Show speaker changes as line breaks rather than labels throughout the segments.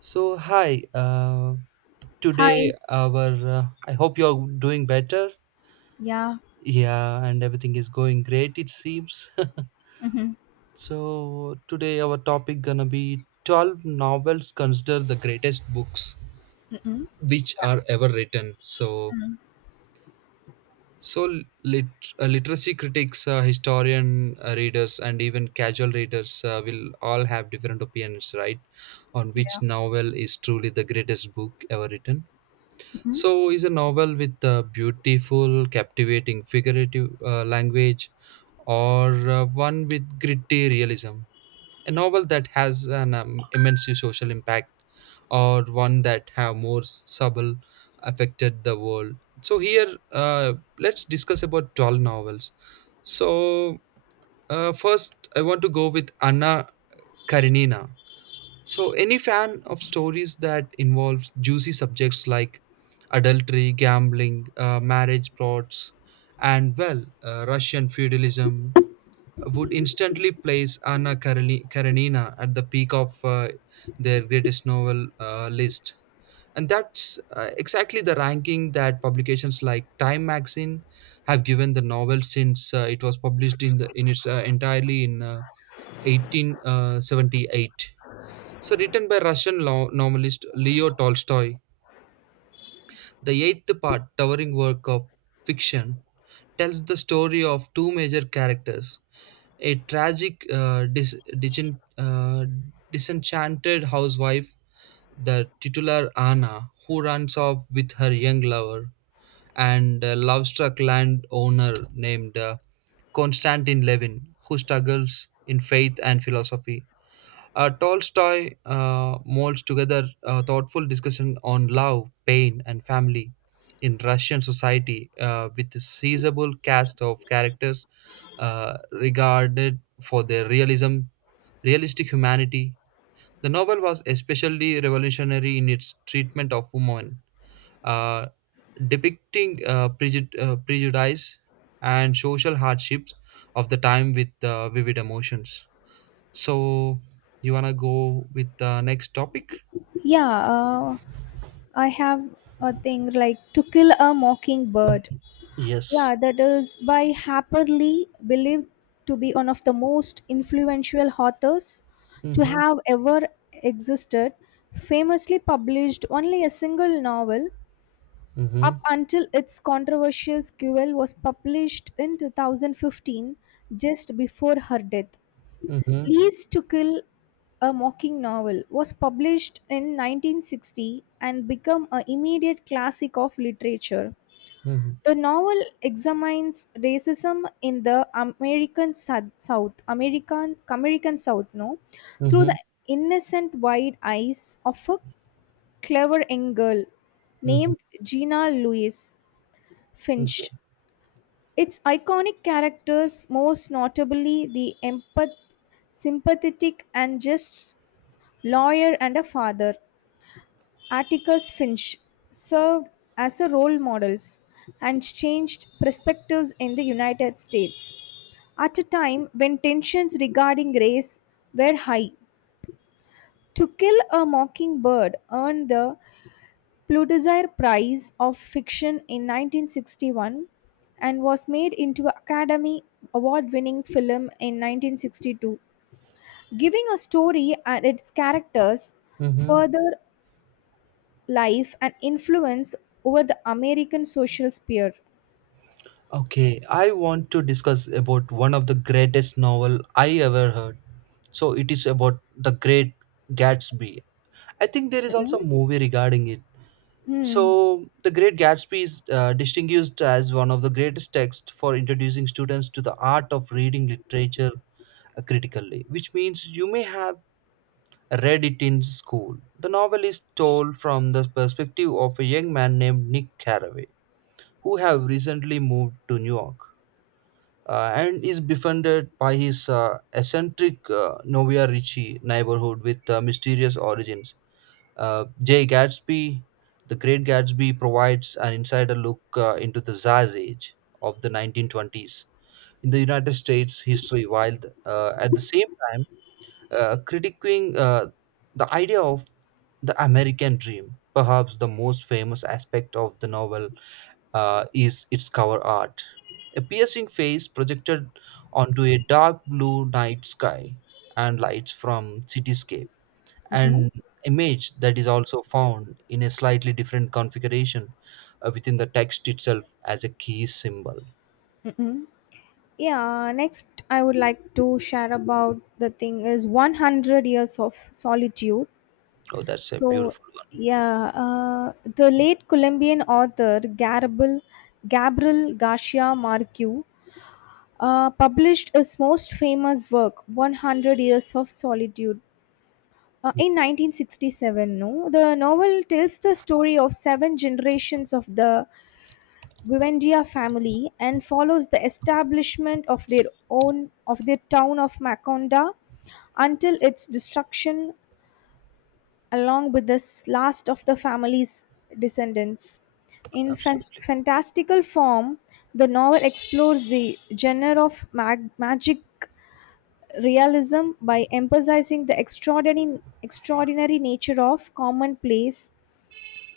So hi,
Hi.
today our I hope you're doing better.
Yeah.
Yeah, and everything is going great it seems.
Mhm.
So today our topic gonna be 12 novels considered the greatest books
Mm-mm.
which are ever written. So
Mm.
so lit- uh, literacy critics, historian readers, and even casual readers will all have different opinions, right, on
Yeah.
which novel is truly the greatest book ever written.
Mm-mm.
So, is a novel with a beautiful, captivating, figurative language, or one with gritty realism? A novel that has an immense social impact, or one that have more subtle affected the world. So here, let's discuss about 12 novels. So First, I want to go with Anna Karenina. So, any fan of stories that involves juicy subjects like adultery, gambling, marriage plots, and well, Russian feudalism would instantly place Karenina at the peak of their greatest novel list. And that's exactly the ranking that publications like Time magazine have given the novel since it was published in its entirely in 1878. So, written by novelist Leo Tolstoy, the eighth part, towering work of fiction, tells the story of two major characters, a tragic, uh, disenchanted housewife, the titular Anna, who runs off with her young lover, and a love struck landowner named Konstantin Levin, who struggles in faith and philosophy. Tolstoy molds together a thoughtful discussion on love, pain, and family in Russian society with a sizable cast of characters regarded for their realistic humanity. The novel was especially revolutionary in its treatment of women, uh, depicting prejudice and social hardships of the time with vivid emotions. So you wanna go with the next topic?
Yeah. I have a thing like to kill a mockingbird.
Yes.
Yeah, that is by Harper Lee, believed to be one of the most influential authors to
Mm-hmm.
have ever existed. Famously published only a single novel
Mm-hmm.
up until its controversial sequel was published in 2015, just before her death.
Mm-hmm.
Lease to Kill a Mocking Novel was published in 1960 and became an immediate classic of literature.
Mm-hmm.
The novel examines racism in the American Sou- South, American American South, no, through the
Mm-hmm.
innocent wide eyes of a clever young girl
Mm-hmm.
named Gina Louise
Okay.
Finch. Its iconic characters, most notably the empath, sympathetic and just lawyer and a father, Atticus Finch served as a role models and changed perspectives in the United States at a time when tensions regarding race were high. To Kill a Mockingbird earned the Pulitzer Prize of Fiction in 1961 and was made into an Academy Award winning film in 1962, giving a story and its characters
Mm-hmm.
further life and influence over the American social sphere.
Okay. I want to discuss about one of the greatest novel I ever heard. So it is about the Great Gatsby. I think there is also a movie regarding it.
Mm.
So the Great Gatsby is distinguished as one of the greatest texts for introducing students to the art of reading literature critically, which means you may have read it in school. The novel is told from the perspective of a young man named Nick Carraway, who have recently moved to New York and is befriended by his eccentric Novia Ricci neighborhood with mysterious origins. Jay Gatsby, The Great Gatsby, provides an insider look into the Zaz age of the 1920s in the United States history, while at the same time critiquing the idea of the American dream. Perhaps the most famous aspect of the novel is its cover art. A piercing face projected onto a dark blue night sky and lights from cityscape.
Mm-mm.
An image that is also found in a slightly different configuration within the text itself as a key symbol.
Mm-mm. Yeah, next I would like to share about the thing is 100 years of solitude.
Oh, that's a
So,
beautiful one.
yeah, the late Colombian author Gabriel Garcia Marquez published his most famous work, 100 Years of Solitude.
Yeah,
In 1967, no, the novel tells the story of seven generations of the Vivendia family and follows the establishment of their town of Makonda until its destruction along with the last of the family's descendants. In fan-
absolutely.
fantastical form, the novel explores the genre of magic realism by emphasizing the extraordinary nature of commonplace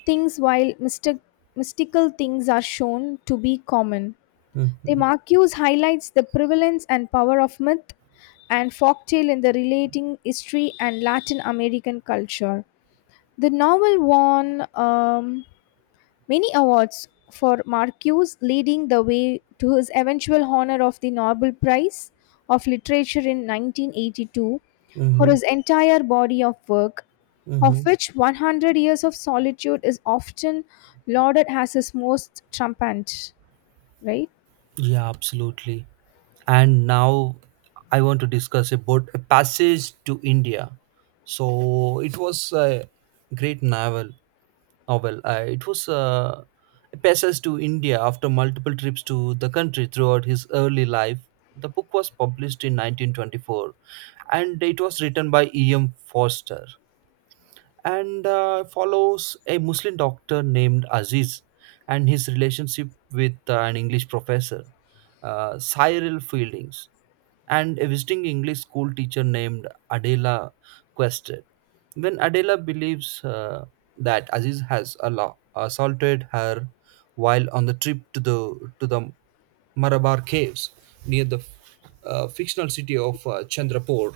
things while mystical things are shown to be common. The
Mm-hmm.
Marcuse highlights the prevalence and power of myth and folktale in the relating history and Latin American culture. The novel won many awards for Marcuse, leading the way to his eventual honor of the Nobel Prize of Literature in 1982 for
Mm-hmm.
his entire body of work, of which 100 Years of Solitude is often lauded as his most trumpet, right?
Yeah, absolutely. And now I want to discuss about a passage to India. So it was a great novel. Novel. It was A passage to India after multiple trips to the country throughout his early life. The book was published in 1924, and it was written by E. M. Foster and follows a Muslim doctor named Aziz and his relationship with an English professor, Cyril Fieldings, and a visiting English school teacher named Adela Quested. When Adela believes that Aziz has assaulted her while on the trip to the Marabar caves near the fictional city of Chandrapur,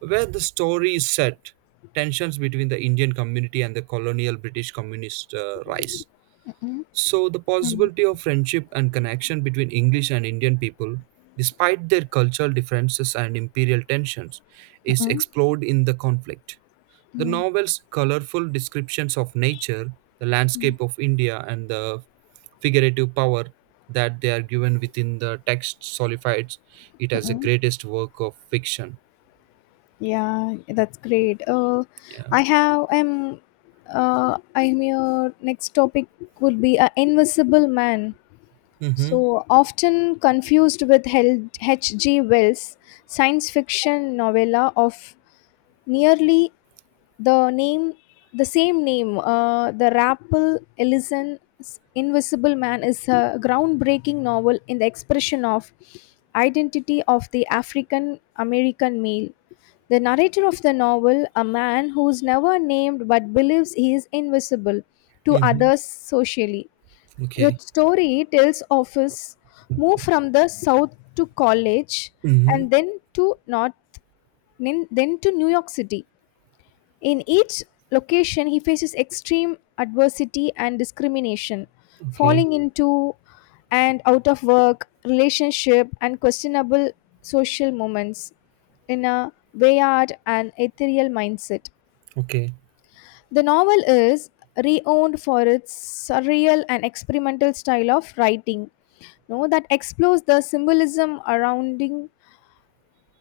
where the story is set, tensions between the Indian community and the colonial British communist rise. So, the possibility of friendship and connection between English and Indian people, despite their cultural differences and imperial tensions, is
Mm-mm.
explored in the conflict. The novel's colorful descriptions of nature, the landscape of India, and the figurative power that they are given within the text solidifies it as the greatest work of fiction.
Yeah, that's great.
Yeah.
I have am I'm your next topic would be a invisible man.
Mhm.
So often confused with H.G. Wells' science fiction novella of nearly the name, the same name, uh, the Rappel Ellison's Invisible Man is a groundbreaking novel in the expression of identity of the African American male. The narrator of the novel, a man who is never named but believes he is invisible to
Mhm.
others socially. The
Okay.
story tells of his move from the south to college and
Mhm.
then to north, then to New York City in each location, he faces extreme adversity and discrimination,
Okay.
falling into and out of work, relationship, and questionable social moments in a wayward and ethereal mindset.
Okay.
The novel is renowned for its surreal and experimental style of writing no, that explores the symbolism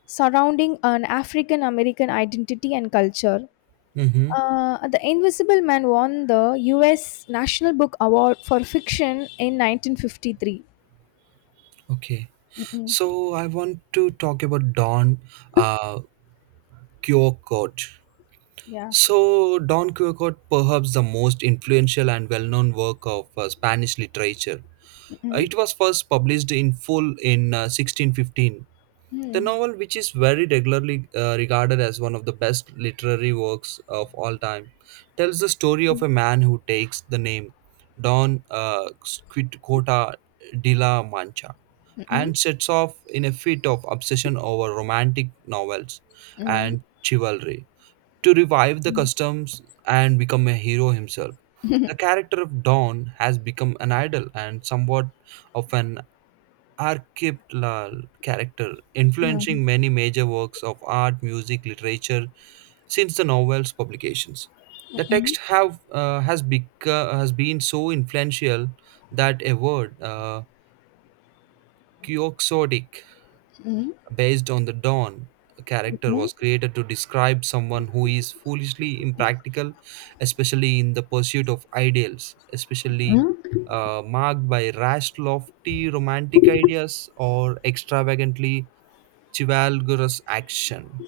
surrounding an African American identity and culture.
Mhm.
The Invisible Man won the U.S. National Book Award for Fiction in 1953.
Okay. So I want to talk about Don uh, Quixote.
Yeah.
So Don Quixote, perhaps the most influential and well-known work of Spanish literature. It was first published in full in 1615. The
Mm.
novel, which is very regularly regarded as one of the best literary works of all time, tells the story of a man who takes the name Don Quixote de la Mancha
Mm,
and sets off in a fit of obsession over romantic novels
mm,
and chivalry to revive the customs and become a hero himself. The character of Don has become an idol and somewhat of an archetypal character, influencing many major works of art, music, literature since the novel's publications. The text have has become has been so influential that a word, quixotic,
mm,
based on the Don character
mm,
was created to describe someone who is foolishly impractical, especially in the pursuit of ideals, especially
mm.
marked by rash, lofty romantic ideas or extravagantly chivalrous action.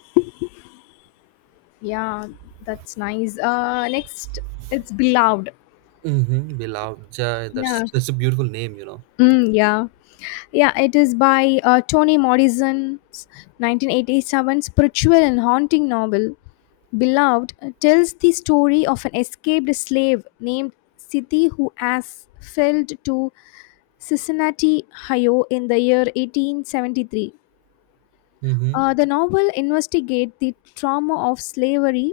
Yeah, that's nice. Next, it's Beloved.
Mm-hmm.
Yeah.
That's a beautiful name, you know.
Mm, yeah. Yeah, it is by Toni Morrison's 1987 spiritual and haunting novel. Beloved tells the story of an escaped slave named Siti who has failed to Cincinnati, Ohio, in the year 1873.
Mm-hmm.
The novel investigates the trauma of slavery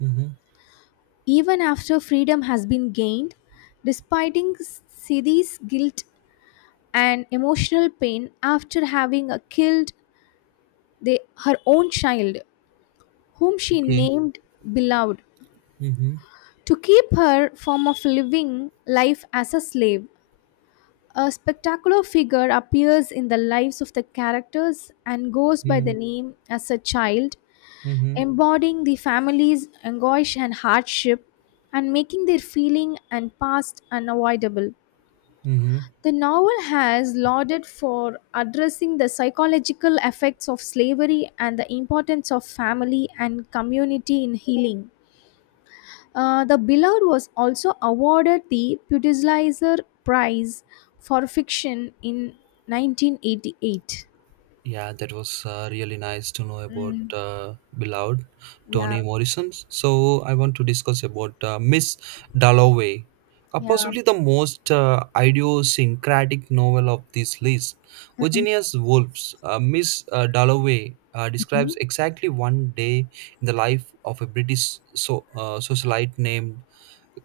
Mm-hmm.
even after freedom has been gained, despite Siddi's guilt and emotional pain after having killed her own child, whom she
Okay.
named Beloved,
Mm-hmm.
to keep her form of living life as a slave. A spectacular figure appears in the lives of the characters and goes by the name as a child
Mm-hmm.
embodying the family's anguish and hardship and making their feeling and past unavoidable.
Mm-hmm.
The novel has lauded for addressing the psychological effects of slavery and the importance of family and community in healing. The Beloved was also awarded the Pulitzer Prize for fiction in 1988.
Yeah, that was really nice to know about
Mm,
beloved
yeah,
Toni Morrison. So I want to discuss about Miss Dalloway,
yeah.
possibly the most idiosyncratic novel of this list. Virginia's Wolves. Miss Dalloway
Mhm.
describes exactly one day in the life of a British socialite named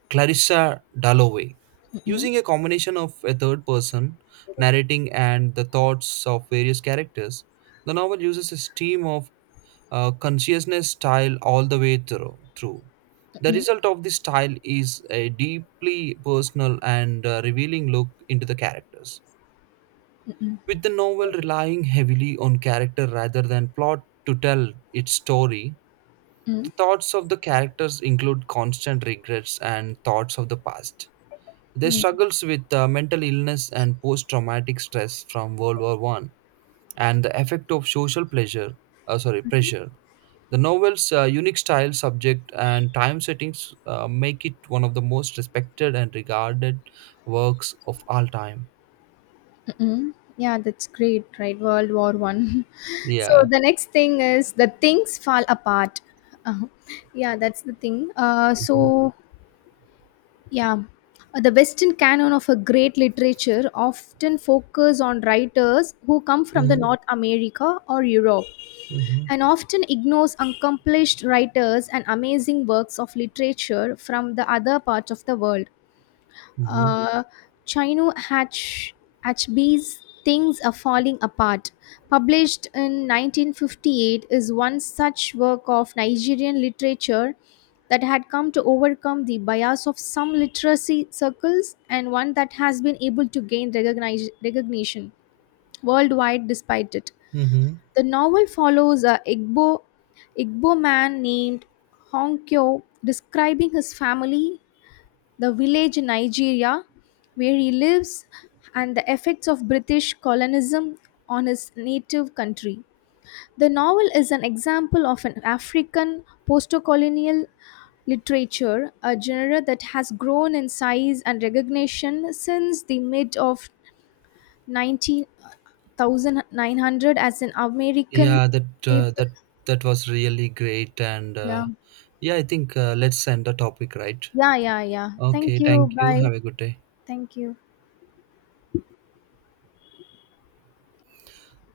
Clarissa Dalloway,
Mm-mm,
using a combination of a third person narrating and the thoughts of various characters. The novel uses a stream of consciousness style all the way through. The
mm
result of this style is a deeply personal and revealing look into the characters. With the novel relying heavily on character rather than plot to tell its story, the thoughts of the characters include constant regrets and thoughts of the past. They struggles with mental illness and post-traumatic stress from World War One and the effect of pressure. The novel's unique style, subject, and time settings make it one of the most respected and regarded works of all time.
Mm, yeah, that's great, right? World War I. So
Yeah.
the next thing is the things fall apart. Uh, yeah, that's the thing.
Mhm.
So yeah, the Western canon of a great literature often focus on writers who come from the
Mhm.
North America or Europe,
Mhm.
and often ignores accomplished writers and amazing works of literature from the other parts of the world
Mhm.
uh, Chino Hatch, Hatchbee's Things Are Falling Apart, published in 1958, is one such work of Nigerian literature that had come to overcome the bias of some literacy circles and one that has been able to gain recognition worldwide despite it.
Mhm.
The novel follows a Igbo man named Honkyo describing his family, the village in Nigeria where he lives, and the effects of British colonialism on his native country. The novel is an example of an African postcolonial literature, a genre that has grown in size and recognition since the mid of 1900 as an American
Yeah, that uh,
staple.
that that was really great, and
Yeah,
yeah, I think let's end the topic, right?
yeah, yeah, yeah.
Okay,
Thank you.
thank you.
Bye.
Have a good day.
Thank you.